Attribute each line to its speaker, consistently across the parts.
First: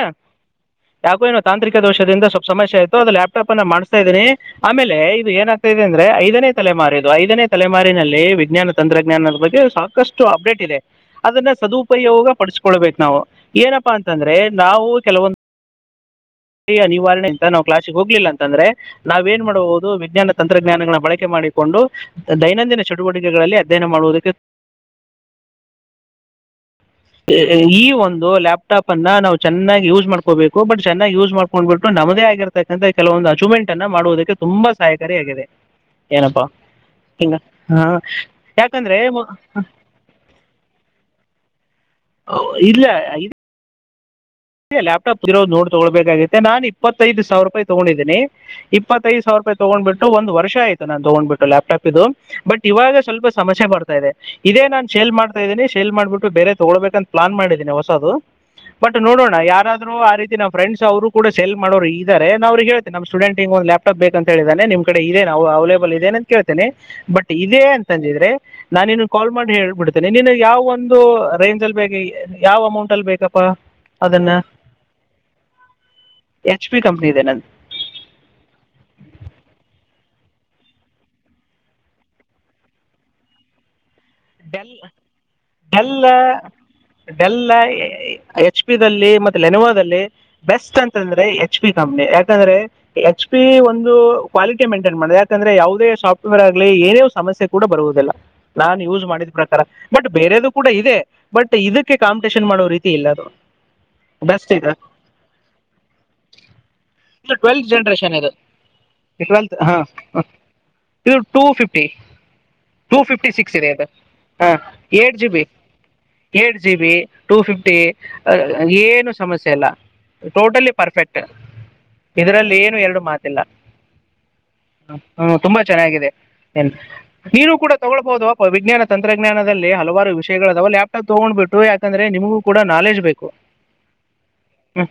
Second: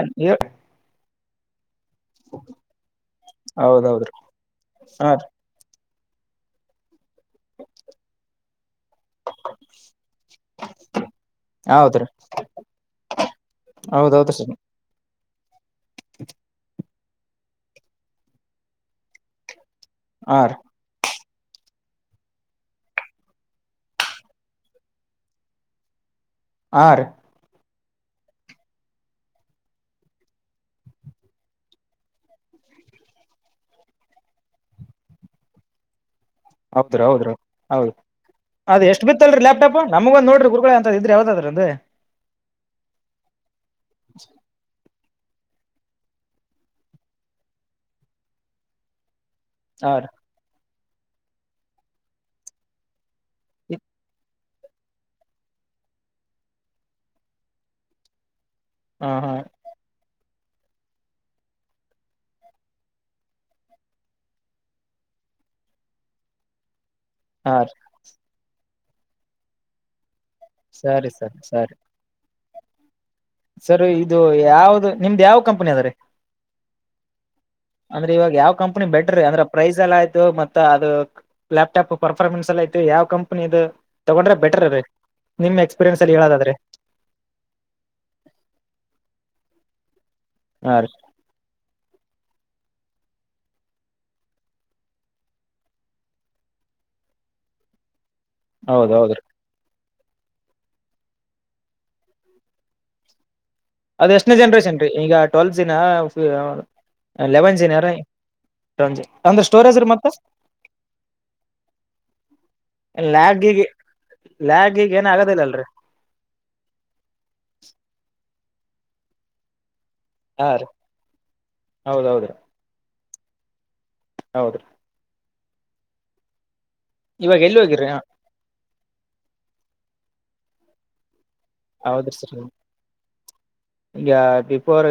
Speaker 1: ಹ ಯಾಕೋ ಏನು ತಾಂತ್ರಿಕ ದೋಷದಿಂದ ಸ್ವಲ್ಪ ಸಮಸ್ಯೆ ಆಯ್ತು ಅದು ಲ್ಯಾಪ್ಟಾಪ್ ಅನ್ನ ಮಾಡಿಸ್ತಾ
Speaker 2: ಹೌದೌದ್ರಿ
Speaker 1: ಇದ್ದೀನಿ ಆಮೇಲೆ
Speaker 2: ಹಾ
Speaker 1: ಇದು ಏನಾಗ್ತಾ ಇದೆ ಅಂದ್ ದ್ರೆ ಐದಾನೆ ತಲೆಮಾರಿ ಐದನೇ ತಲೆಮಾರಿನಲ್ಲಿ ವಿಜ್ಞಾನ ತಂತ್ರಜ್ಞಾನದ ಬಗ್ಗೆ ಸಾಕಷ್ಟು ಅಪ್ಡೇಟ್ ಇದೆ ಅದನ್ನ
Speaker 2: ಹೌದ್ರಿ
Speaker 1: ಸದುಪಯೋಗ ಪಡಿಸಕೊಳ್ಬೇಕು ನಾವು ಏನಪ್ಪಾ ಅಂತಂದ್ರೆ
Speaker 2: ಹೌದೌದ್ರಿ ಸರ್
Speaker 1: ಯಾವು [unintelligible] ಕೆಲವೊಂದ್
Speaker 2: [unintelligible]
Speaker 1: [unintelligible] ನಿವಾರಣೆ ಅಂತ ನಾವು ಕ್ಲಾಸಿಗೆ ಹೋಗ್ಲಿಲ್ಲ ಅಂತಂದ್ರೆ ನಾವ ಏನ್ ಮಾಡಬುದು ವಿಜ್ಞಾನ
Speaker 2: ಹಾ ರೀ
Speaker 1: ತಂತ್ರಜ್ಞಾನಗಳ ಬಳಕ್ ಕೆ ಮಾಡಿಕೊಂಡು ದೈನಂದಿನ ಚಟುವಟಿಕೆಗಳಲ್ಲಿ ಅಧ್ಯಯನ ಮಾಡುವುದಕ್ಕೆ
Speaker 2: ಹಾ ರೀ
Speaker 1: ಈ [unintelligible] ಒಂದು ಲ್ಯಾಪ್ಟಾಪ್ ಅನ್ನ ನನಾವ್ ಚೆನ್ನಾಗಿ ಯೂಸ್ ಮಾಡ್ಕೋಬೇಕು ಬಟ್ ಚೆನ್ನಾಗಿ ಯೂಸ್ ಮಾಡ್ಕೊಂಡ್ಬಿಟ್ಟು ನಮ್ಮದೇ ಆಗಿರ್ತಕ್ಕಂಥ ಕೆಲವೊಂದು ಅಚೀವ್ಮೆಂಟ್ ಅನ್ನ ಮಾಡುವುದಕ್ಕೆ ತುಂಬಾ ಸಹಾಯಕಾರಿಯಗಿದೆ
Speaker 2: ಹೌದ್ರ ಹೌದ್ರಿ ಹೌದು ಅದ
Speaker 1: ಯಾಕಂದ್ರೆ
Speaker 2: ಎಷ್ಟ್
Speaker 1: ಮೊ-
Speaker 2: ಬಿತ್ತಲ್ರಿ ಲ್ಯಾಪ್ಟಾಪ ನಮಗೊಂದ ನೋಡ್ರ ಗುಳ [unintelligible] ಅಂತ ಇದ್ರೆ ಯಾವ್ದಾದ್ರ ಅ
Speaker 1: ಇಲ್ಲ ಇ [unintelligible]
Speaker 2: [unintelligible]
Speaker 1: ಲ್ಯಾಪ್ಟಾಪ್ ಇರೋ ನೋಡ್ [unintelligible] ತಗೊಬೇಕಾಗಿುತ್ತೆ ನಾನ ಇಪ್ಪತ್ತೈದುಾವರ ರೂಪಾಯಿ ತಗೊಂಡೀನಿ ಇಪ್ಪತ್ತೈದು ಸಾವಿರ ತೊಗೊಂಡ್
Speaker 2: ಹಾ
Speaker 1: ಬಿಟ್ಟು ಒಂದ್ ವರ್ಷ ಆಯತು ನಾನು ತಗೊಂಡ್ ಬಿಟ್ಟು ಲ್ಯಾಪ್ಟಾಪ್ ಇದು ಬಟ್ ಇವಾಗ ಸ್ವಲ್ಪ ಸಮಸ್ಯೆ
Speaker 2: ರೀ
Speaker 1: ಬರ್ತಾ ಇದೆ ಇದೇ ನಾನ್ ಸೇಲ್ ಮಾಡ್ತಾ ಇದೀನಿ ಸೇಲ್ ಮಾಡ್ಬಿಟ್ಟು ಬೇರೆ ತಗಳ್ಬೇಕ ಅಂತ ಪ್ಲಾನ್ ಮಾಡೀನಿ ಹೊಸದು ಬಟ್
Speaker 2: ಹಾ
Speaker 1: ನೋಡೋಣ
Speaker 2: ಹಾ
Speaker 1: ಯಾರಾದ್ರು ಆ ರೀತಿ ನ ಫ್ರೆಂಡ್ಸ್ ಅವ್ರು ಕೂಡ ಸೆಲ್ ಮಾಡೋರು ಇದಾರೆ ನನ್ ಅವ್ರಿಗೆೇಳ್ತನೆ ನಮ್ಮ ಸ್ಟೂಡೆಂಟ್ಗೆ ಒಂದು ಲ್ಯಾಪಟಪ್ ಬೇಕ ಅಂತ ಹೇಳಿದೇನೆ ನಿಮ್ಮ ಕಡೆ ಇದೆ ನಾವು ಅವೈೇಬಲ್ ಇದೆ ಅಂತ ಕೇಳ್ತೇನೆ ಬಟ್
Speaker 2: ಹಾ
Speaker 1: ಇದೇ
Speaker 2: ರೀ
Speaker 1: ಅಂತಂದಿದ್ರೆ ನಾನು ಇನ್ನು ಕಾಲ್ ಮಾಡ ಹೇಳ್ಬಿಡ್ತೇನೆ ನಿನು ಯಾವ ಒಂದು
Speaker 2: ಸರಿ ಸರಿ
Speaker 1: ರೇಂಜ್
Speaker 2: ಸರಿ
Speaker 1: ಅಲ್ಲಿ ಬೇಗ ಯಾವ ಅಮೌಂಟ್ ಅಲ್ಲಿ ಬೇಕು
Speaker 2: ಸರ್ ಇದು ಇದು ಯಾವ್ದ ನಿಮ್ದ್ ಯಾವ ಕಂಪನಿ ಆದರಿ
Speaker 1: ಕಂಪನಿ ಇದೇ ನಂದು
Speaker 2: ಅಂದ್ರೆ ಇವಾಗ ಯಾವ್ ಕಂಪ್ನಿ ಬೆಟರ್ ಅಂದ್ರೆ ಪ್ರೈಸ್ ಎಲ್ಲ ಆಯ್ತು ಮತ್ತ ಅದು ಲ್ಯಾಪ್ಟಾಪ್ ಪರ್ಫಾರ್ಮೆನ್ಸ್ ಎಲ್ಲ ಆಯ್ತು ಯಾವ್ ಕಂಪ್ನಿದು
Speaker 1: ಡೆಲ್ ಡೆಲ್
Speaker 2: ಅಲ್ಲಿ ಹೇಳೋದಾದ್ರೆ
Speaker 1: ಡೆಲ್ ಎಚ್ ಪಿ ದಲ್ಲಿ ಮತ್ತೆ ಲೇನವದಲ್ಲಿ
Speaker 2: ಹಾ
Speaker 1: ಬೆಸ್ಟ್
Speaker 2: ರೀ
Speaker 1: ಅಂತಂದ್ರೆ ಎಚ್ ಪಿ ಕಂಪನಿ ಯಾಕಂದ್ರೆ ಎಚ್ ಪಿ ಒಂದು ಕ್ವಾಲಿಟಿ ಮೇಂಟೈನ್ ಮಾಡ ಯಾಕಂದ್ರೆ ಯಾವುದೇ ಸಾಫ್ಟ್ವೇರ್ ಆಗ್ಲಿ ಏನೇ ಸಮಸ್ಯೆ ಕೂಡ ಬರುವುದಿಲ್ಲ ನಾನ್
Speaker 2: ಹೌದ
Speaker 1: ಉಜ್
Speaker 2: ಹೌದ್ರಿ
Speaker 1: ಮಾಡಿದ ಪ್ರಕಾರ ಬಟ್ ಬೇರೆದು ಕೂಡ ಇದೆ ಬಟ್ ಇದಕ್ಕೆ ಕಾಂಪಿಟೇಷನ್ ಮಾಡೋ ರೀತಿ ಇಲ್ಲ ಅದು
Speaker 2: ಅದ ಎಷ್ಟನ
Speaker 1: ಬೆಸ್ಟ್ ಇದೆ
Speaker 2: ಜನ್ರೇಷನ್ ರೀ ಈಗ ಟ್ವೆಲ್ ಜಿನ
Speaker 1: ಇದು
Speaker 2: ಲೇವನ್
Speaker 1: ಟ್ವೆಲ್ತ್
Speaker 2: ಜಿನ
Speaker 1: ಜನರೇಷನ್ ಇದು
Speaker 2: ಅಂದ್ರ
Speaker 1: ಟ್ವೆಲ್ತ್ ಹಾ
Speaker 2: ಸ್ಟೋರಜ್ ರೀ ಮತ್ತ
Speaker 1: ಹಾ.
Speaker 2: [inaudible]
Speaker 1: ಇದು ಟೂ ಫಿಫ್ಟಿ
Speaker 2: ಲಾಗ್ ಗಿಗ್
Speaker 1: ಹಾ eight GB eight GB two fifty ಏನು ಸಮಸ್ಯೆ ಅಲ್ಲ
Speaker 2: ಹಾ ರೀ
Speaker 1: ಟೋಟಲಿ ಪರ್ಫೆಕ್ಟ್
Speaker 2: ಹೌದೌದ್ರಿ
Speaker 1: ಇದರಲ್ಲಿ ಏನು ಎರಡು ಮಾತು ಇಲ್ಲ
Speaker 2: ಹೌದ್ರಿ
Speaker 1: ಹ್ಮ್ ತುಂಬಾ ಚೆನ್ನಾಗಿದೆ
Speaker 2: ಇವಾಗ
Speaker 1: ನೀನು
Speaker 2: ಎಲ್ಲಿ
Speaker 1: ಕೂಡ
Speaker 2: ಹೋಗಿರಿ
Speaker 1: ತೊಗೊಳ್ಬಹುದೋಪ ವಿಜ್ಞಾನ ತಂತ್ರಜ್ಞಾನದಲ್ಲಿ ಹಲವಾರ ವಿಷಯಗಳದವ ಲ್ಯಾಪ್ಟಾಪ್ ತಗೊಂಡ್
Speaker 2: ಹೌದ್ರಿ ಸರ್ ಈಗ ಬಿಫೋರ್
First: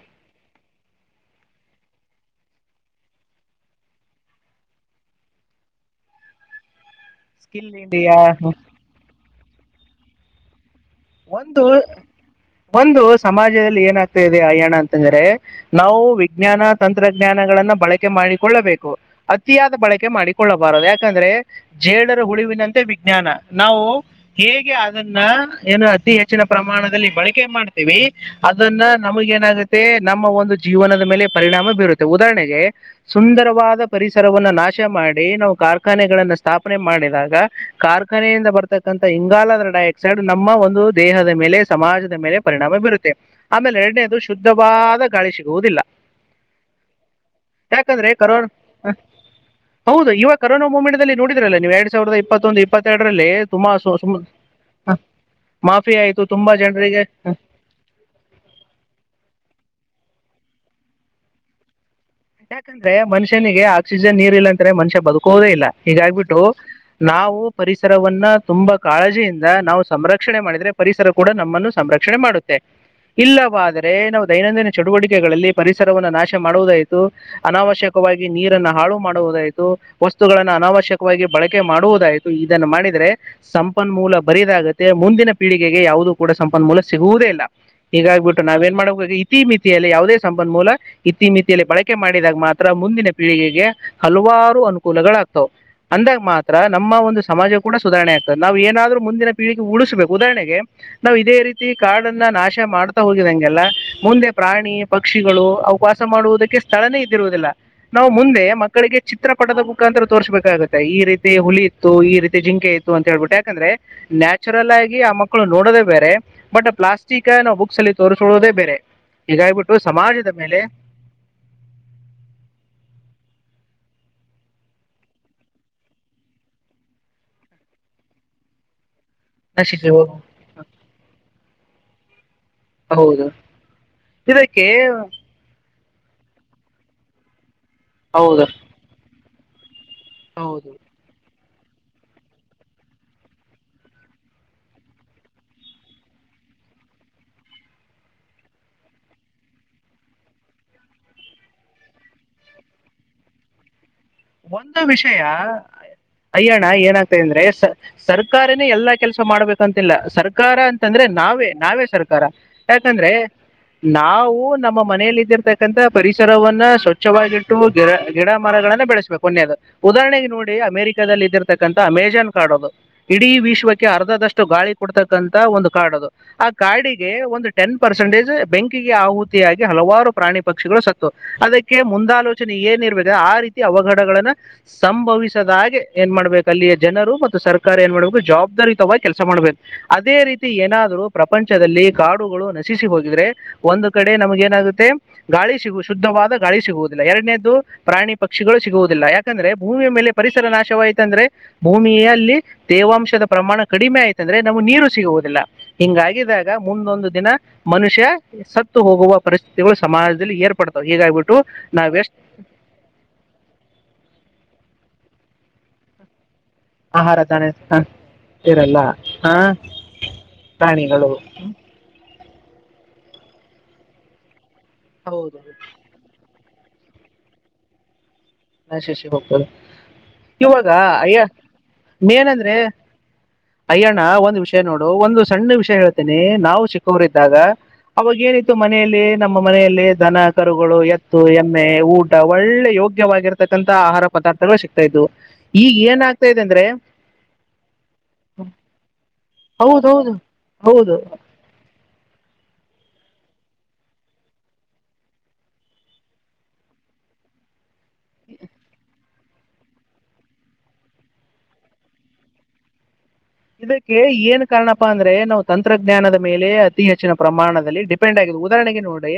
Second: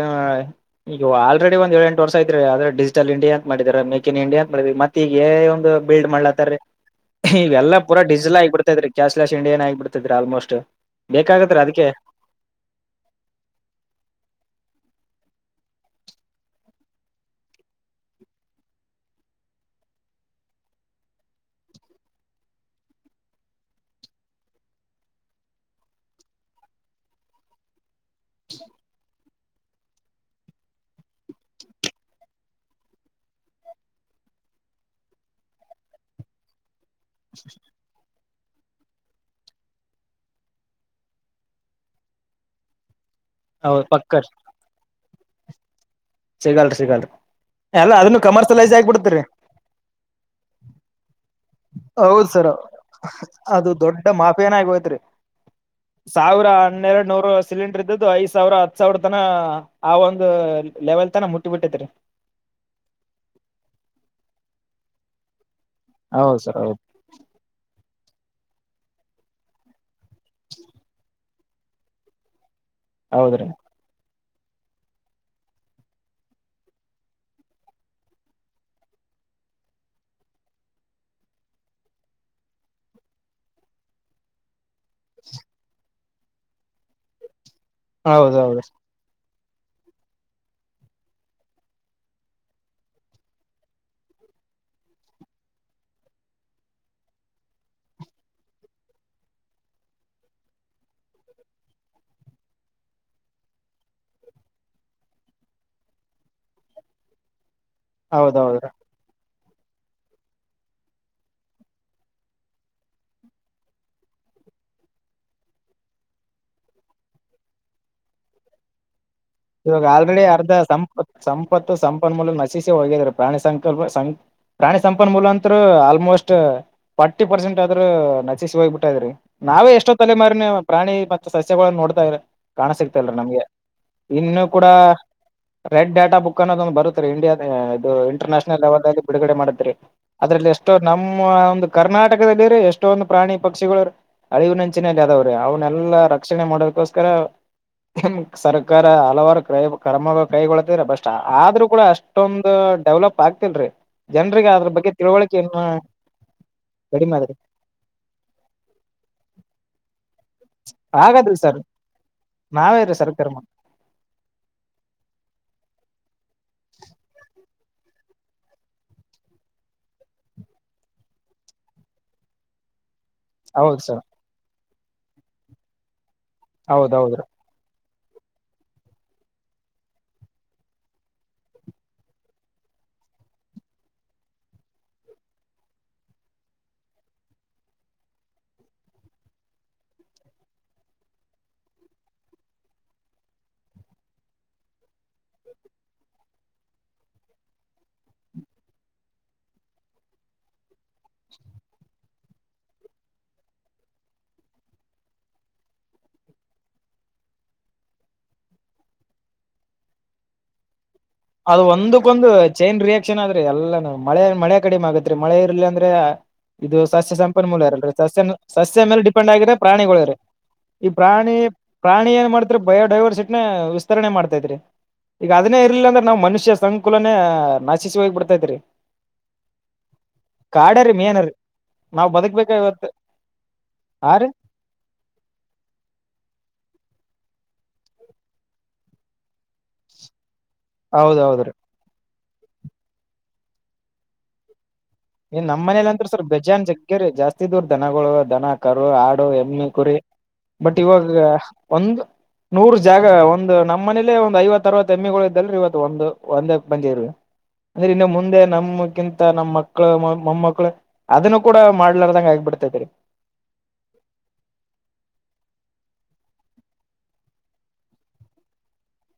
Speaker 2: ಈಗ ಆಲ್ರೆಡಿ ಒಂದ್ ಏಳೆಂಟು ವರ್ಷ ಆದ್ರೆ ಡಿಜಿಟಲ್ ಇಂಡಿಯಾ ಅಂತ ಮಾಡಿದಾರ ಮೇಕ್ ಇನ್ ಇಂಡಿಯಾ ಮಾಡಿದಿದ್ರು ಮತ್ತ ಈಗ ಒಂದ ಎ ಐ ಬಿಲ್ಡ್ ಮಾಡ್ಲತ್ತರೀ
Speaker 1: ಸ್ಕಿಲ್
Speaker 2: ಇವೆಲ್ಲ ಪೂರ
Speaker 1: ಇಂಡಿಯಾ
Speaker 2: ಡಿಸೆಲ್ ಆಗ್ಬಿಡುತ್ತೆ ರೀ ಕ್ಯಾಶಲೆಸ್ ಇಂಡಿಯನ್ ಆಗ ಬಿಡ್ತಿದ್ರೆ ಆಲ್ಮೋಸ್ಟ್ ಬೇಕಾಗ
Speaker 1: ಒಂದು ಒಂದು ಸಮಾಜದಲ್ಲಿ ಏನಾಗ್ತಾ ಇದೆ ಅಯಾಣ ಅಂತ ಅಂದ್ರೆ ನಾವು ವಿಜ್ಞಾನ ತಂತ್ರಜ್ಞಾನಗಳನ್ನ ಬಳಕೆ ಮಾಡಿಕೊಳ್ಳಬೇಕು ಅತಿಯಾದ ಬಳಕೆ ಮಾಡಿಕೊಳ್ಳಬಾರದು ಯಾಕಂದ್ರೆ ಜೇಡರ ಹುಳಿವಿನಂತೆ ವಿಜ್ಞಾನ ನಾವು ಹೇಗೆ ಅದನ್ನ ಏನು ಅತಿ ಹೆಚ್ಚಿನ ಪ್ರಮಾಣದಲ್ಲಿ ಬಳಕೆ ಮಾಡ್ತೀವಿ ಅದನ್ನ ನಮಗ ಏನಾಗುತ್ತೆ ನಮ್ಮ ಒಂದು ಜೀವನದ ಮೇಲೆ ಪರಿಣಾಮ ಬೀರುತ್ತೆ ಉದಾಹರಣೆಗೆ ಸುಂದರವಾದ ಪರಿಸರವನ್ನ ನಾಶ ಮಾಡಿ ನಾವು ಕಾರ್ಖಾನೆಗಳನ್ನ ಸ್ಥಾಪ ನೆ ಮಾಡಿದಾಗ ಕಾರ್ ಕನೆಯಿಂದ ಬರ್ತಕ್ಕಂಥ ಇಂಗಾಲದ ಡೈ ಆಕ್ಸೈಡ್ ನಮ್ಮ ಒಂದು ದೇಹದ ಮೇಲೆ ಸಮಾಜದ ಮೇಲೆ ಪರಿಣಾಮ ಬೀರುತ್ತೆ ಆಮೇಲೆ
Speaker 2: ಹೌದ್
Speaker 1: ಎರಡನೇದು
Speaker 2: ಪಕ್ಕರ್
Speaker 1: ಶುದ್ಧವಾದ ಗಾಳಿ ಸಿಗುವುದಿಲ್ಲ
Speaker 2: ಸಿಗಲ್ರಿ ಸಿಗಲ್ರಿ ಎಲ್ಲ
Speaker 1: ಯಾಕಂದ್ರೆ
Speaker 2: ಅದನ್ನು
Speaker 1: ಕರೋ
Speaker 2: ಕಮರ್ಷಿಯಲೈಸ್ ಆಗ್ಬಿಡ್ತರಿ
Speaker 1: ಹೌದು ಇವಾಗ ಕರೋನಾ ಮೂಮೆಂಟ್ಲ್ಲಿ ನೋಡಿದ್ರಲ್ಲ ನೀವು ಎರಡ್ ಸಾವಿರದ
Speaker 2: ಹೌದ್ ಸರ್
Speaker 1: ಇಪ್ಪತ್ತೊಂದು ಇಪ್ಪತ್ತೆರಡರಲ್ಲಿ ತುಂಬಾ
Speaker 2: ಅದು
Speaker 1: ಸ
Speaker 2: ದೊಡ್ಡ
Speaker 1: ಸುಮ
Speaker 2: ಮಾಫಿಯಾನ ಆಗೋಯ್ತ್ರಿ ಸಾವಿರ
Speaker 1: ಜನರಿಗೆ
Speaker 2: ಹನ್ನೆರಡು ನೂರು ಸಿಲಿಂಡರ್ ಇದ್ದದ್ದು ಐದ್ ಸಾವಿರ ಹತ್ ಸಾವಿರ ತನ ಆ ಒಂದು ಲೆವೆಲ್ ತನ ಮುಟ್ಟಿ ಬಿಟ್ಟೈತಿರಿ
Speaker 1: ಯಾಕಂದ್ರೆ ಮನುಷ್ಯನಿಗೆ ಆಕ್ಸಿಜನ್ ನೀರ್ ಇಲ್ಲಾಂದ್ರ ಮನುಷ್ಯ ಬದುಕೋದೇ ಇಲ್ಲ ಹೀಗಾಗಿಬಿಟ್ಟು
Speaker 2: ಹೌದು ಸರ್ ಹೌದು
Speaker 1: ನಾವು ಪರಿಸರವನ್ನ ತುಂಬಾ ಕಾಳಜಿಯಿಂದ ನಾವು ಸಂರಕ್ಷಣೆ ಮಾಡಿದ್ರೆ ಪರಿಸರ ಕೂಡ ನಮ್ಮನ್ನು ಸಂರಕ್ಷಣೆ ಮಾಡುತ್ತೆ
Speaker 2: ಹೌದ್ರಿ
Speaker 1: ಇಲ್ಲವಾದ್ರೆ ನಾವು ದೈನಂದಿನ ಚಟುವಟಿಕೆಗಳಲ್ಲಿ ಪರಿಸರವನ್ನು ನಾಶ ಮಾಡುವುದ ಅನಾವಶ್ಯಕವಾಗಿ ನೀರನ್ನು ಹಾಳು ಮಾಡುವುದಾಯ್ತು ವಸ್ತುಗಳನ್ನು ಅನಾವಶ್ಯಕವಾಗಿ ಬಳಕೆ ಮಾಡುವುದಾಯ್ತು ಇದನ್ನು ಮಾಡಿದ್ರೆ ಸಂಪನ್ಮೂಲ ಬರಿದಾಗುತ್ತೆ ತೆ ಮುಂದಿನ ಪೀಳಿಗೆಗೆ ಯಾವುದು ಕೂಡ ಸಂಪನ್ಮೂಲ ಸಿಗುವುದೇ ಇಲ್ಲ ಈಗ ಆಗ್ಬಿಟ್ಟು ನಾವ್
Speaker 2: ಹೌದೌದು
Speaker 1: ಏನ್ ಮಾಡಬೇಕ ಈ ಇತಿ ಮಿತಿಯಲ್ಲಿ ಯಾವುದೇ ಸಂಪನ್ಮೂಲ ಇತ್ತೀಮಿತಿಯಲ್ಲಿ ಬಳಕೆ ಕೆ ಮಾಡಿದಾಗ ಮಾತ್ರ ಮುಂದಿನ ಪೀಳಿಗೆಗೆ ಹಲವಾರು ಅನುಕೂಲಗಳಾಗ ಆಗ್ತವು ಅಂದಾಗ ಮಾತ್ರ ನಮ್ಮ ಒಂದು ಸಮಾಜ ಕೂಡ ಸುಧಾರಣೆ ಆಗ್ತದೆ ನಾ್ ಏನಾದರೂ ಮುಂದಿನ ಪೀಳಿಗೆ ಉಳಿಸ್ಬೇಕು ಉದಾಹರಣೆಗೆ ನಾವು ಇದೇ ರೀತಿ ಕಾಡನ್ನ ನಾಶ ಮಾಡ್ತಾ ಹೋಗಿದಂಗೆಲ್ಲ ಮುಂದೆ ಪ್ರಾಣಿ ಪಕ್ಷಿಗಳು ಅವುಕ್ ವಾಸ ಮಾಡುವುದಕ್ಕೆ ಸ್ಥಳನೆೇ ಇದ್ದಿರುವುದಿಲ್ಲ ನಾವು ಮುಂದೆ
Speaker 2: ಹೌದೌದು
Speaker 1: ಮಕ್ಕಳಿಗೆ ಚಿ ಚಿತ್ರ ಪಟದ ಬುಕ್ ಅಂತ ತೋರಿಸ್ಬೇಕಾಗುತ್ತೆ ಈ ರೀತಿ ಹುಲಿ ಇತ್ತು ಈ ರೀತಿ ಜಿಂಕೆ ಇತ್ತು ಅಂತ ಹೇಳ್ಬಿಟ್ಟು ಯಾಕಂದ್ರೆ ನ್ಯಾಚುರಲ್ ಆಗಿ ಆ ಮಕ್ಕಳು ನೋಡೋದೇ ಬೇರೆ ಬಟ್ ಪ್ಲಾಸ್ಟಿಕ್ ನಾವು ಬುಕ್ಸ್ ಅಲ್ಲಿ ತೋರಿಸೊಳ್ಳೋದೇ ಬೇರೆ ಹೀಗಾಗ್ಬಿಟ್ಟು
Speaker 2: ಇವಾಗ ಆಲ್ರಡಿ
Speaker 1: ಸಮಾಜದ
Speaker 2: ಅರ್ಧ
Speaker 1: ಮೇಲೆ
Speaker 2: ಸಂಪ ಪ್ಪತ್ತು ಸಂಪನ್ಮೂಲಕ ನಸಿಸಿ ಹೋಗಿದರಿ ಪ್ರಾಣಿ ಸಂಕಲ್ಪ ಸಂಕ ಪ್ರಾಣಿ ಸಂಪನ್ಮೂಲ ಅಂತ ಆಲ್ಮೋಸ್ಟ್ ಫಾರ್ಟಿ ಪರ್ಸೆಂಟ್ ಆದ್ರೂ ನಚಿಸಿ ಹೋಗ್ಬಿಟ್ಟದ್ರರಿ ನಾವೇ
Speaker 1: ನಶಿಸಿ
Speaker 2: ಎಷ್ಟೊ
Speaker 1: ಹೋಗ
Speaker 2: ತಲೆ ಮಾರನೇ ಪ್ರಾಣಿ ಮತ್ತೆ ಸ ನ್ನ ನೋಡ್ತಾ ಇ್ರ ಕಾಣಸಕ್ತಲ್ರ
Speaker 1: ಹೌದು
Speaker 2: ನಮ್ಗೆ ಇನ್ನು ಕೂಡ
Speaker 1: ಇದಕ್ಕೆ
Speaker 2: ರೆಡ್ ಡಾಟಾ ಬುಕ್ ಅನ್ನದೊಂದು ಬರುತ್ತ ರ ಇಂಡಿಯಾ
Speaker 1: ಹೌದು
Speaker 2: ಇಂಟರ್ನ್ಯಾಷನಲ್ ಲೆವಲ್ಲ್ಲಿ ಬಿಡುಗಡೆ ಮಾಡ ಮತ್ರಿ ಅದ್ರಲ್ಲಿ
Speaker 1: ಹೌದು
Speaker 2: ಎಷ್ಟೋ ನಮ್ಮ ಒಂದು ಕರ್ನಾಟಕದಲ್ಲಿ ರೀ ಎಷ್ಟೊಂದು ಪ್ರಾಣಿ ಪಕ್ಷಿಗಳು ಅಳಿವಿನೆಂಚಿನಲ್ಲಿ ಅದಾವ್ರೀ ಅವನ್ನೆಲ್ಲಾ ರಕ್ಷಣೆ ಮಾಡೋದಕೋಸ್ಕರ ಸರ ಕಾರ ಹಲವಾರು ಕೈ ಕ್ರಮ ಕೈಗಳ್ತ್ರ ಬಸ್ಟ್ ಆದ್ರೂ ಕೂಡ ಅಷ್ಟೊಂದ್ ಡೆವಲಪ್ ಆಗ್ತಿಲ್ರಿ ಜನರಿಗೆ ಅದ್ರ
Speaker 1: ಒಂದು
Speaker 2: ಬಗ್ಗೆ
Speaker 1: ವಿಷಯ
Speaker 2: ತಿಳುವಳಿಕೆ ಇನ್ನು
Speaker 1: ಅಯ್ಯಣ
Speaker 2: ಕಡಿಮೆ
Speaker 1: ಏನಾಗ್ತದೆ
Speaker 2: ಆದ್ರಿ
Speaker 1: ಅಂದ್ರೆ ಸರ್ಕಾರನೇ ಎಲ್ಲಾ ಕೆಲಸ ಮಾಡ್ಬೇಕಂತಿಲ್ಲ ಸರ್ಕಾರ ಸರ್ಕಾರ ಅಂತಂದ್ರೆ
Speaker 2: ಆಗದ್ರಿ
Speaker 1: ನಾವೇ
Speaker 2: ಸರ್
Speaker 1: ನಾವೇ ಸರ್ಕಾರ
Speaker 2: ನಾವೇ ರೀ
Speaker 1: ಯಾಕಂದ್ರೆ
Speaker 2: ಸರ್ ಕರ್ಮ
Speaker 1: ನಾವು ನಮ್ಮ ಮನೆಯಲ್ಲಿ ಇದ್ದಿರ್ತಕ್ಕಂತಥ ಪರಿಸರವನ್ನ ಸ್ವಚ್ಛವಾಗಿಟ್ಟು ಗಿಡ ಗಿಡ ಮರಗಳನ್ನ ಬೆಳೆಸ ಪನ್ಯದ ಉದಾಹರಣೆಗೆ ನೋಡಿ ಅಮೆರಿಕದಲ್ಲಿ ಇದ್ದಿರ್ತಕ್ಕಂಥ ಅಮೆಜಾನ್ ಕಾಡೋದು ಇಡೀ
Speaker 2: ಹೌದ್
Speaker 1: ವಿಶ್ವಕ್ಕೆ
Speaker 2: ಸರ್
Speaker 1: ಅರ್ಧದಷ್ಟು ಗಾಳಿ ಕೊಡ್ತಕ್ಕಂತ ಒಂದು ಕಾರ್ಡ್ ಅದು ಆ ಕಾಡಿಗೆ
Speaker 2: ಹೌದೌದ್ರೀ
Speaker 1: ಒಂದು ಟೆನ್ ಪರ್ಸೆಂಟೇಜ್ ಬೆಂಕಿಗೆ ಆಹುತಿಯಾಗಿ ಹಲವಾರು ಪ್ರಾಣಿ ಪಕ್ಷಿಗಳು ಸತ್ತು ಅದಕ್ಕೆ ಮುಂದಾಲೋಚನೆ ಏನಿರಬೇಕಿದೆ ಆ ರೀತಿ ಅವಘಡ ಸಂಭವಿಸದಾಗೆ ಏನ್ ಮಾಡ್ಬೇಕು ಅಲ್ಲಿಯ ಜನರು ಮತ್ತು ಸರ್ಕಾರ ಏನ್ ಮಾಡ್ಬೇಕು ಜವಾಬ್ದಾರುತವಾಗಿ ಕೆಲಸ ಮಾಡ್ಬೇಕು ಅದೇ ರೀತಿ ಏನಾದರೂ ಪ್ರಪಂಚದಲ್ಲಿ ಕಾಡುಗಳು ನಶಿಸಿ ಹೋಗಿದ್ರೆ ಒಂದು ಕಡೆ ನಮ್ಗೆ ಏನಾಗುತ್ತೆ ಗಾಳಿ ಸಿಗುವ ಶುದ್ಧವಾದ ಗಾಳಿ ಸಿಗುವುದಿಲ್ಲ ಎರಡನೇದು ಪ್ರಾಣಿ ಪಕ್ಷಿಗಳು ಸಿಗುವುದು ಇ ಯಾಕಂದ್ರೆ ಭೂಮಿಯ ಮೇಲೆ ಪರಿಸರ ನಾಶವಾಯಿತು ಅಂದ್ರೆ ಭೂಮಿಯಲ್ಲಿ ತೇವಾಂಶದ ಪ್ರಮಾಣ ಕಡಿಮೆ ಆಯ್ತು ಅಂದ್ರೆ ನಮಗೆ ನೀರು ಸಿಗುವುದಿಲ್ಲ ಹಿಂಗಾಗಿದಾಗ ಮುಂದೊಂದು ದಿನ ಮನುಷ್ಯ ಸತ್ತು ಹೋಗುವ ಪರಿಸ್ಥಿತಿಗಳು ಸಮಾಜದಲ್ಲಿ ಏರ್ಪಡ್
Speaker 2: ಅದು ಒಂದಕ್ಕೊಂದು ಚೈನ್ ರಿಯಾಕ್ಷನ್ ಆದ್ರೆ ಎಲ್ಲ ನಾವು ಮಳೆ ಮಳೆ ಕಡಿಮೆ ಆಗತ್ರಿ ಮಳೆ ಇರ್ಲಿ ಅಂದ್ರೆ ಇದು ಸಸ್ಯ
Speaker 1: ಆಹಾರ ತಾನೇ
Speaker 2: ಸಂಪನ್ಮೂಲ ಇರಲ್ ಸಸ್ಯ
Speaker 1: ಇರಲ್ಲ
Speaker 2: ಸಸ್ಯ ಮೇಲೆ ಡಿಪೆಂಡ್
Speaker 1: ಆ
Speaker 2: ಆಗಿದ್ರೆ ಪ್ರಾಣಿಗಳು ಇ ಈ
Speaker 1: ಪ್ರಾಣಿಗಳು
Speaker 2: ಪ್ರಾಣಿ ಪ್ರಾಣಿ ಏನ್ ಮಾಡ ಬಯೋಡೈವರ್ಸಿಟ ನ ವಿಸ್ತರಣೆ ಮಾಡ್ತಾ ಇದ್ರರಿ ಈಗ
Speaker 1: ಹೌದು
Speaker 2: ಅದನ್ನೇ ಇರ್ಲ ಅಂದ್ರೆ ಮನುಷ್ಯ ಸಂಕುಲನೆ ನಾಶಿಸವಾಗಿ ಬಿಡೆ
Speaker 1: ನಶಿಸಿ ಹೋಗ್ಬೋದು ಇವಾಗ
Speaker 2: ಕಾಡೇ ರೀ
Speaker 1: ಅಯ್ಯ
Speaker 2: ಮೇನ್ ರೀ ನಾವ್ ಬದುಕ್ಬೇಕ
Speaker 1: ಮಏನಂದ್ರೆ
Speaker 2: ಇವತ್ತು
Speaker 1: ಅಯ್ಯಣ್ಣ
Speaker 2: ಹಾ ರೀ
Speaker 1: ಒಂದ ವಿಷಯ ನೋಡು ಒಂದು ಸಣ್ಣ ವಿಷಯ ಹೇಳ್ತೇನಿ ನಾವು ಅವರಿದ್ದಾಗ ಅವಾಗ ಏನಿತ್ತು ಮನೆಯಲ್ಲಿ ನಮ್ಮ ಮನೆಯಲ್ಲಿ ದನ ಕರುಗಳು ಎತ್ತು
Speaker 2: ಹೌದ್ ಹೌದ್ರಿ
Speaker 1: ಎಮ್ಮೆ ಊಟ ಒಳ್ಳೆ ಯೋಗ್ಯವಾಗಿರುತ್ತೆ ಇತಕ್ಕಂಂತ ಆಹಾರ ಪದಾರ್ಥಗಳು ಸಿಗ್ತಾ ಇದ್ವು
Speaker 2: ಏನ್ ನಮ್ಮ್
Speaker 1: ಈಗ
Speaker 2: ಮನೇಲಿ ಅತ್ ಸರ್
Speaker 1: ಏನಾಗ್ತಾ ಇದೆ ಅಂದ್ರೆ
Speaker 2: ಬೇಜಾನ್ ಜಗ್ಗೇರಿ ಜಾಸ್ತಿದವರ್ ದನಗಳು ದನ ಕರು ಆಡು ಎಮ್ಮೆ
Speaker 1: ಹೌದು
Speaker 2: ಕುರಿ
Speaker 1: ಹೌದು
Speaker 2: ಬಟ್
Speaker 1: ಹೌದು
Speaker 2: ಇವಾಗ ಒಂದು ನೂರ ಜಾಗ ಒಂದು ನಮ್ಮ ಮನೇಲೆೇ ಒಂದು ಐವತ್ತ ಅರವತ್ತು ಎಮ್ಮಿಗಳು ಇದ್ದಲ್ ಇವತ್ತು ಒಂದು ಒಂದೇ ಮಂದಿ ಇರ್ ಅಂದ್ರೆ ಇನ್ನು ಮುಂದೆ ನಮ್ಮಕ್ಕಿಂತ ನಮ್ಮ ಮಕ್ಕಳು ಮೊ ಮಕ್ಳು ಅದನ್ನು ಕೂಡ ಮಾಡ್ಲಾರದಂಗ ಆಗಬಿಡ್ತೈತಿರಿ
Speaker 1: ಇದಕ್ಕೆ ಏನ್ ಕಾರಣಪ್ಪಾ ಅಂದ್ರೆ ನಾವ್ ತಂತ್ ತಂತ್ರಜ್ಞಾನದ ಮೇಲೆ ಅತಿ ಹೆಚ್ಚಿನ ಪ್ರಮಾಣದಲ್ಲಿ ಡಿಪೆಂಡ್ ಆಗಿದೆ ಉದಾಹರಣೆಗೆ ನೋಡಿ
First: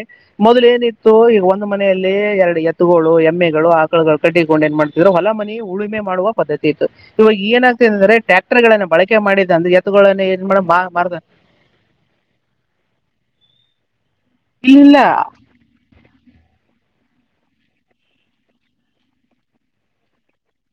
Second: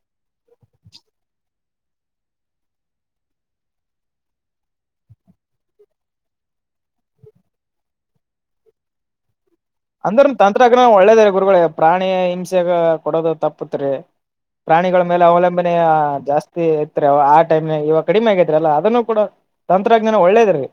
Speaker 1: ಮೊದಲ ಏನಿತ್ತು ಈಗ ಒಂದು ಮನೆಯಲ್ಲಿ ಎರಡು ಎತ್ತುಗಳು ಎಮ್ಮೆಗಳು ಆಕುಗಳು ಕಟ್ಟಿಕೊಂಡು ಏನ್ ಮಾಡ್ತಿದ್ರು ಹೊಲ ಮನ ಉಳುಮೆ ಮಾಡುವ ಪದ್ಧತಿ ಇತ್ತು ಇವಾಗ ಏನಾಗ್ತದೆ ಅಂದ್ರೆ ಟ್ರ್ಯಾಕ್ಟರ್ ಗಳನ್ನ ಬಳಕೆ ಮಾಡಿ
Speaker 2: ಅಂದ್ರ ತಂತ್ರಜ್ಞಾನ ಒಳ್ಳೇದೇ ಗುರುಗಳ ಪ್ರಾಣಿ ಹಿಂಸೆಗ ಕೊಡೋದು ತಪ್ಪತ್ರಿ ಪ್ರಾಣಿಗಳ
Speaker 1: ಇಲ್ಲ
Speaker 2: ಮೇಲೆ ಅವಲಂಬನೆಯ ಜಾಸ್ತಿ ಜಾತಿ ಇತ್ರಿ ಆಟೈಮ್ ಇಗ ಕಡಿಮೆ ಆಗೈತ್ರಿ ಅಲ್ಲ ಅದನ್ನನು ಕೂಡ ತಂತ್ರಜ್ಞಾನ ಒಳ್ಳೇದೆ ರೀ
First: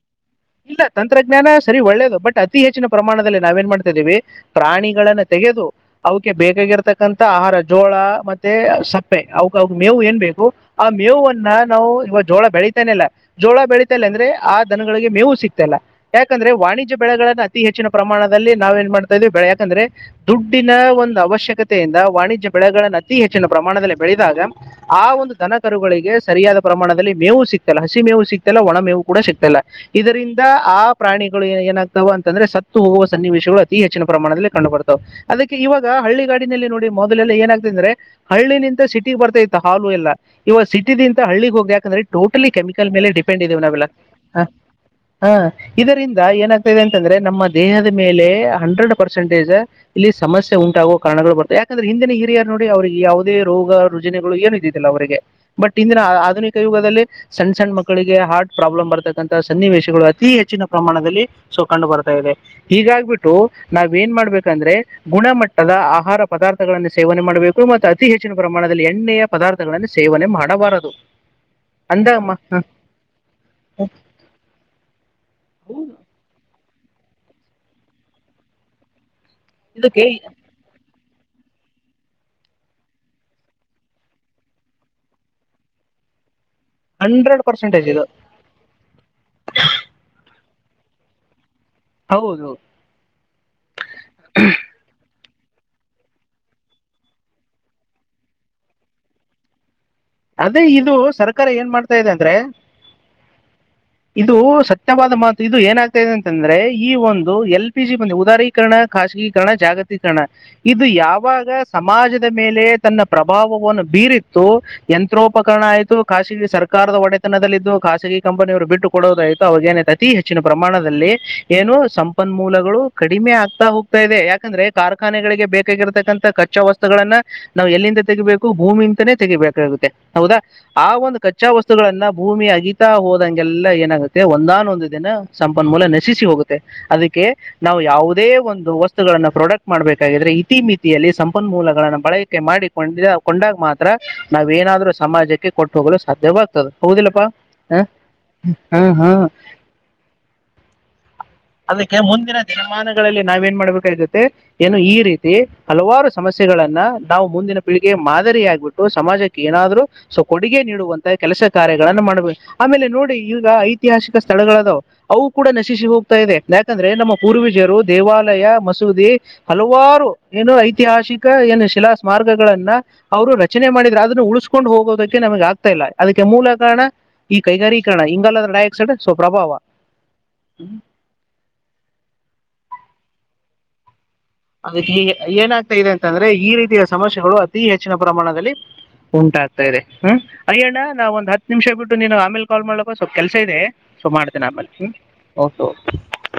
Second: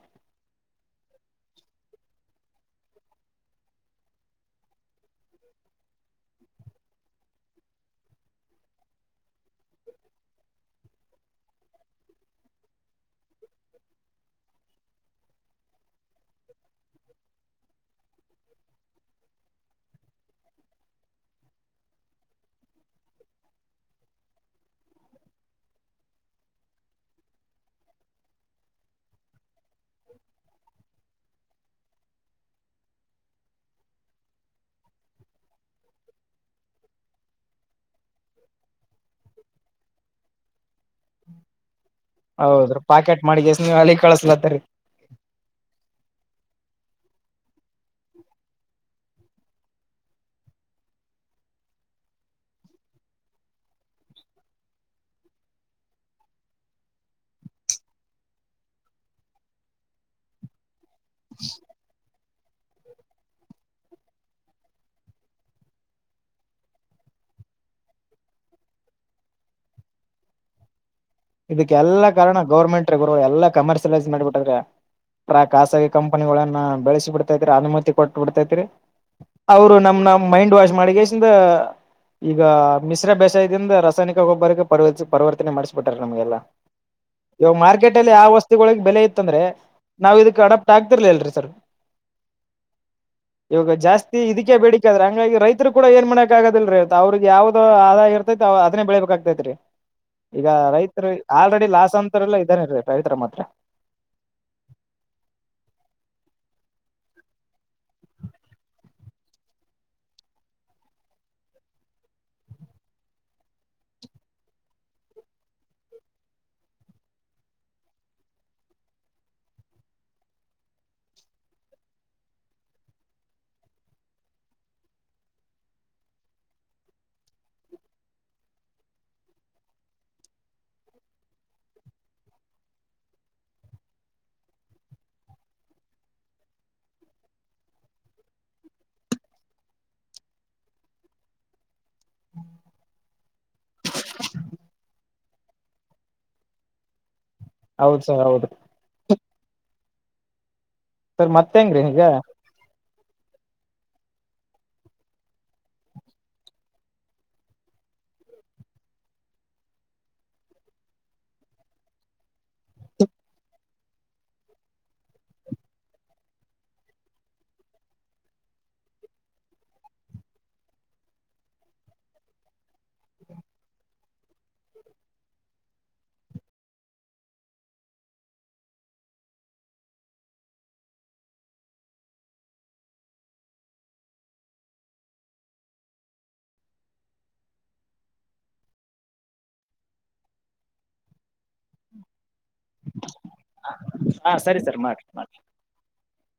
Speaker 1: ಇಲ್ಲ ತಂತ್ರಜ್ಞಾನ ಸರಿ ಒಳ್ಳೇದು ಬಟ್ ಅತಿ ಹೆಚ್ಚಿನ ಪ್ರಮಾಣದಲ್ಲಿ ನಾವ ಏನ್ ಮಾಡ್ತಾ ಇದಿದ್ದೀವಿ ಪ್ರಾಣಿಗಳನ್ನ ತೆಗೆದು ಅವಕ ಬೇಕಾಗಿರ್ತಕ್ಕಂತ ಆಹಾರ ಜೋಳ ಮತ್ತೆ ಸಪ್ಪೆ ಅ ಅವ ಮೇವು ಏನ್ ಬೇಕು ಆ ಮೇವನ್ನ ನಾವು ಇವಾಗ ಜೋಳ ಬೆಳೀತನೆಲ್ಲ ಜೋಳ ಬೆಳಿತಲ್ಲ ಅಂದ್ರೆ ಆ ದನಗಳಿಗೆ ಮೇವು ಸಿಗ್ತಲ್ಲ ಯಾಕಂದ್ರೆ ವಾಣಿಜ್ಯ ಬೆಳೆಗಳನ್ನ ಅತಿ ಹೆಚ್ಚಿನ ಪ್ರಮಾಣದಲ್ಲಿ ನಾವ ಏನ್ ಮಾಡ್ತಾ ಇದೀವಿ ಬೆ ಯಾಕಂದ್ರೆ ದುಡ್ಡಿನ ಒಂದು ಅವಶ್ಯಕತೆಯಿಂದ ವಾಣಿಜ್ಯ ಬೆಳೆಗಳನ್ನ ಅತಿ ಹೆಚ್ಚಿನ ಪ್ರಮಾಣದಲ್ಲಿ ಬೆಳೆದಾಗ ಆ ಒಂದು ದನ ಕರುಗಳಿಗೆ ಸರಿಯಾದ ಪ್ರಮಾಣದಲ್ಲಿ ಮೇವು ಸಿಕ್ತಲ್ಲ ಹಸಿ ಮೇವು ಸಿಕ್ತಲ್ಲ ಒಣ ಮೇವು ಕೂಡ ಸಿಗ್ತಲ್ಲ ಇದರಿಂದ ಆ ಪ್ರಾಣಿಗಳುಏ ಏನಾಗ್ತಾವ ಅಂತಂದ್ರೆ ಸತ್ತು ಹೋಗುವ ಸನ್ನಿವೇಶಗಳು ಅತಿ ಹೆಚ್ಚಿನ ಪ್ರಮಾಣದಲ್ಲಿ ಕಂಡು ಬರ್ತವೆ ಅದಕ್ಕೆ ಇವಾಗ ಹಳ್ಳಿ ಗಾಡಿನಲ್ಲಿ ನೋಡಿ ಮೊದಲೆಲ್ಲ ಏನಾಗ್ತದೆ ಅಂದ್ರೆ ಹಳ್ಳಿಂತ ಸಿಟಿ ಬರ್ತೈತ್ತು ಹಾಲು ಎಲ್ಲ ಇವಾಗ ಸಿಟಿ ನಿಂದ ಹಳ್ಳಿಗ್ ಹೋಗ್ಯಾ ಯಾಕಂದ್ರೆ ಟೋಟಲಿ
Speaker 2: ಹೌದ್ರಿ
Speaker 1: ಕೆಮಿಕಲ್ ಮೇಲೆ
Speaker 2: ಪಾಕೆಟ್
Speaker 1: ಡಿಪೆಂಡ್
Speaker 2: ಮಾಡಿ
Speaker 1: ಇದೇ
Speaker 2: ಎಸ್ ನೀವ್
Speaker 1: ನಾವೆಲ್ಲಾ
Speaker 2: ಅಲಿ
Speaker 1: ಹ
Speaker 2: ಕಳಸ್ಲತ್ತರಿ
Speaker 1: ಹ ಇದರಿಂದ ಏನಾಗ್ತಾ ಇದೆ ಅಂತಂದ್ರೆ ನಮ್ಮ ದೇಹದ ಮೇಲೆ ಹಂಡ್ರೆಡ್ ಪರ್ಸೆಂಟೇಜ್ ಇಲ್ಲಿ ಸಮಸ್ಯೆ ಉಂಟಾಗುವ ಕಾರಣಗಳು ಬರ್ತವೆ ಯಾಕಂದ್ರೆ ಹಿಂದಿನ ಹಿರಿಯರ್ ನೋಡಿ ಅವ್ರಿಗೆ ಯಾವುದೇ ರೋಗ ರುಜಿನಿಗಳು ಏನು ಇದಲ್ಲ ಅವರಿಗೆ ಬಟ್ ಇಂದಿನ ಆಧುನಿಕ ಯುಗದಲ್ಲಿ ಸಣ್ಣ ಸಣ್ಣ ಮಕ್ಕಳಿಗೆ ಹಾರ್ಟ್ ಪ್ರಾಬ್ಲಮ್ ಬರತಕ್ಕಂತ ಸನ್ನಿವೇಶಗಳು ಅತಿ ಹೆಚ್ಚಿನ ಪ್ರಮಾಣದಲ್ಲಿ ಸೊ ಕಂಡು ಬರ್ತಾ ಇದೆ ಹೀಗಾಗ್ಬಿಟ್ಟು ನಾವ್ ಏನ್ ಮಾಡ್ಬೇಕಂದ್ರೆ ಗುಣಮಟ್ಟದ ಆಹಾರ ಪದಾರ್ಥಗಳನ್ನು ಸೇವನೆ ಮಾಡ್ಬೇಕು ಮತ್ತ ಅತಿ ಹೆಚ್ಚಿನ ಪ್ರಮಾಣದಲ್ಲಿ ಎಣ್ಣೆಯ ಪದಾರ್ಥಗಳನ್ನು ಸೇವನೆ ಮಾಡಬಾರದು
Speaker 2: ಇದಕ್ಕೆ ಎಲ್ಲಾ
Speaker 1: ಅಂದಾಗ
Speaker 2: ಕಾರಣ
Speaker 1: ಮ-
Speaker 2: ಗೌರ್ಮೆಂಟ್ ಎಲ್ಲ ಕಮರ್ಷಿಯಲೈಸ್ ಮಾಡಿಬಿಟ್ಟರು ಖಾಸಗಿ ಕಂಪನಿಗಳನ್ನ ಬೆಳೆಸಿ ಬಿಡ್ತೈತ್ರಿ ಅನುಮತಿ ಕೊಟ್ಟ ಬಿಡ್ತೈತ್ರಿ ಅವರು
Speaker 1: ಇದಕ್ಕೆ
Speaker 2: ನಮ್ನ ಮೈಂಡ್ ವಾಶ್ ಮಾಡಿಗೆ ಈಗ ಮಿಶ್ರ ಬೇಸಾಯದಿಂದ ರಾಸಾಯನಿಕ ಗೊಬ್ಬರಕ್ಕೆ ಪ ಪರಿವರ್ತನೆ ಮಾಡ್ಸಬೇಕು ನಮ್ಗೆಲ್ಲಾ
Speaker 1: ಹಂಡ್ರೆಡ್
Speaker 2: ಇವಾಗ
Speaker 1: ಪರ್ಸೆಂಟೇಜ್
Speaker 2: ಮಾರ್ಕೆಟ್
Speaker 1: ಇದು
Speaker 2: ಅಲ್ಲಿ ಯಾವ ವಸ್ತುಗಳಿಗೆ ಬೆಲೆ ಇತ್ತಂದ್ರೆ ನಾವ್ ಇದಕ್ ಅಡ ಆಕ್ತಿರ್ಲಿ ಅಲ್ರಿ ಸರ್
Speaker 1: ಹೌದು
Speaker 2: ಇವಾಗ ಜಾಸ್ತಿ ಇದಕ್ಕೆ ಬೇಡಿಕ ಆದ್ರೆ ಹಂಗಾಗಿ ರೈತರು ಕೂಡ ಏನ್ ಮನೆಕ್ ಆಗೋದಲ್ರರಿ ಅವ್ರಗ್ ಯಾವ್ದೋ ಆದಾಯ ಇರ್ತೈತಿ ಅದನ್ನೇ ಬೆಳಿಬೇಕಾಗಗ್ತೈತ್ರಿ
Speaker 1: ಅದೇ ಇದು ಸರ್ಕಾರ ಏನ್ ಮಾಡ್ತಾ ಇದೆ ಅಂದ್ರೆ
Speaker 2: ಇದಾರೆ ರೈತರ ಮಾತ್ರ
Speaker 1: ಇದು ಸತ್ಯವಾದ ಮಾತು ಇದು ಏನಾಗ್ತಾ ಇದೆ ಅಂತಂದ್ರೆ ಈ ಒಂದು ಎಲ್ ಪಿ ಜಿ ಬಂದೆ ಉದಾರೀಕರಣ ಖಾಸಗೀಕರಣ ಜಾಗತೀಕರಣ ಇದು ಯಾವಾಗ ಸಮಾಜದ ಮೇಲೆ ತನ್ನ ಪ್ರಭಾವವನ್ನು ಬೀರಿತ್ತು ಯಂತ್ರೋಪಕರಣ ಆಯ್ತು ಖಾಸಗಿ ಸರ್ಕಾರದ ಒಡೆತನದಲ್ಲಿದ್ದು ಖಾಸಗಿ ಕಂಪನಿಯವರು ಬಿಟ್ಟು ಕೊಡೋದಾಯ್ತು ಅವಾಗೇನ ಅತಿ ಹೆಚ್ಚಿನ ಪ್ರಮಾಣದಲ್ಲಿ ಏನು ಸಂಪನ್ಮೂಲಗಳು ಕಡಿಮೆ ಆಗ್ತಾ ಹೋಗ್ತಾ ಇದೆ ಯಾಕಂದ್ರೆ ಕಾರ್ಖಾನೆಗಳಿಗೆ ಬೇಕಾಗಿರತಕ್ಕಂತಥ ಕಚ್ಚಾ ವಸ್ತುಗಳನ್ನ ನಾವು ಎಲ್ಲಿಂದ ತೆಗಿಬೇಕು ಭೂಮಿಂತನೇ ತೆಗಿಬೇಕಾಗತ್ತು ಹೌದಾ ಆ ಒಂದು ಕಚ್ಚಾ ವಸ್ತುಗಳನ್ನ ಭೂಮಿ ಅಗಿತಾ ಹೋದಂಗೆಲ್ಲ ಏನಾಗುತ್ತೆ ಒಂದಾನೊಂದು ದಿನ ಸಂಪನ್ಮೂಲ ನಶಿಸಿ ಹೋಗುತ್ತೆ ಅದಕ್ಕೆ ನಾವು ಯಾವವುದೇ ಒಂದು ವಸ್ತುಗಳನ್ನ ಪ್ರೊಡಕ್ಟ್ ಮಾಡ್ಬೇಕಾಗಿದ್ರೆ ಇತಿಮಿತಿಯಲ್ಲಿ ಸಂಪನ್ಮೂಲಗಳನ್ನ ಬಳಕೆ ಮಾಡಿಕೊಂಡಿದ ಕೊಂಡಾಗ ಮಾತ್ರ ನಾವೇಏನಾದ್ರೂ ಸಮಾಜಕ್ಕೆ ಕೊಟ್ಟು ಹೋಗಲು ಸಾಧ್ಯವಾಗ್ತದೆ ಹೌದಿಲ್ಲಪ್ಪಾ ಹ
Speaker 2: ಹೌದ್ ಸರ್ ಹೌದು
Speaker 1: ಹಾ ಹಾ
Speaker 2: ಸರ್ ಮತ್ತ ಹೆಂಗ್ರೀ ಈಗ
Speaker 1: ಗಳಲ್ಲಿ ನಾವ ಏನ್ ಮಾಡ್ಬೇಕಾಗಿರುತ್ತೆ ಏನು ಈ ರೀತಿ ಹಲವಾರು ಸಮಸ್ಯೆಗಳನ್ನ ನಾವು ಮುಂದಿನ ಪೀಳಿಗೆ ಮಾದರಿ ಆಗ್ಬಿಟ್ಟು ಸಮಾಜಕ್ಕೆ ಏನಾದ್ರು ಸೊ ಕೊಡುಗೆ ನೀಡುವಂತ ಕೆಲಸ ಕಾರ್ಯಗಳಗಳನ್ನು ಮಾಡ್ಬೇಕ ಆಮೇಲೆ ನೋಡಿ ಈಗ ಐ ಐತಿಹಾಸಿಕ ಸ್ಥಳಗಳದವು ಅವು ಕೂಡ ನಶಿಸಿ ಹೋಗ್ತಾ ಇದೆ ಯಾಕಂದ್ರೆ ನಮ್ಮ ಪೂರ್ವೀಜರು ದೇವಾಲಯ ಮಸೂದಿ ಹಲವಾರು ಏನು ಐತಿಹಾಸಿಕ ಏನು ಶಿಲಾ ಸ್ಮಾರ್ಗಗಳನ್ನ ಅವರು ರಚನೆ ಮಾಡಿದ್ರ ಆದ ಉಳಿಸಕೊಂಡು ಹೋಗೋದಕ್ಕೆ ನಮಗೆ ಆಗ್ತಾ ಇಲ್ಲ ಅದಕ್ಕೆ ಮೂಲ ಕಾರಣ ಈ ಕೈಗಾರೀಕರಣ ಹಂಗಲ್ಲದ್ರ ಡೈಆಕ್ಸೈಡ್ ಸ್ ಪ್ರಭಾವ ಅದ ಏನಾಗ್ತಾ ಇದೆ ಅಂತಂದ್ರೆ ಈ ರೀತಿಯ ಸಮಸ್ಯೆಗಳು ಅತಿ ಹೆಚ್ಚಿನ ಪ್ರಮಾಣದಲ್ಲಿ ಉಂಟಾಗ್ತಾ ಇದೆ ಹ್ಮ್ ಅಯ್ಯಣ್ಣ ನಾವ್ ಒಂದ್ ಹತ್ ನಿಮಿಷ ಬಿಟ್ಟು ನಿನ್ ಆಮೇಲೆ ಕಾಲ್ ಮಾಡಲಕ್ಕ ಕೆಲಸ ಇದೆ ಸೊ
Speaker 2: ಹಾ
Speaker 1: ಮಾಡ್ತನೆ
Speaker 2: ಸರಿ ಸರ್
Speaker 1: ಆಮೇಲ್ಲಿ
Speaker 2: ಮಾಡ್ರಿ ಮಾಡ್ರಿ
Speaker 1: ಓಕೆೆ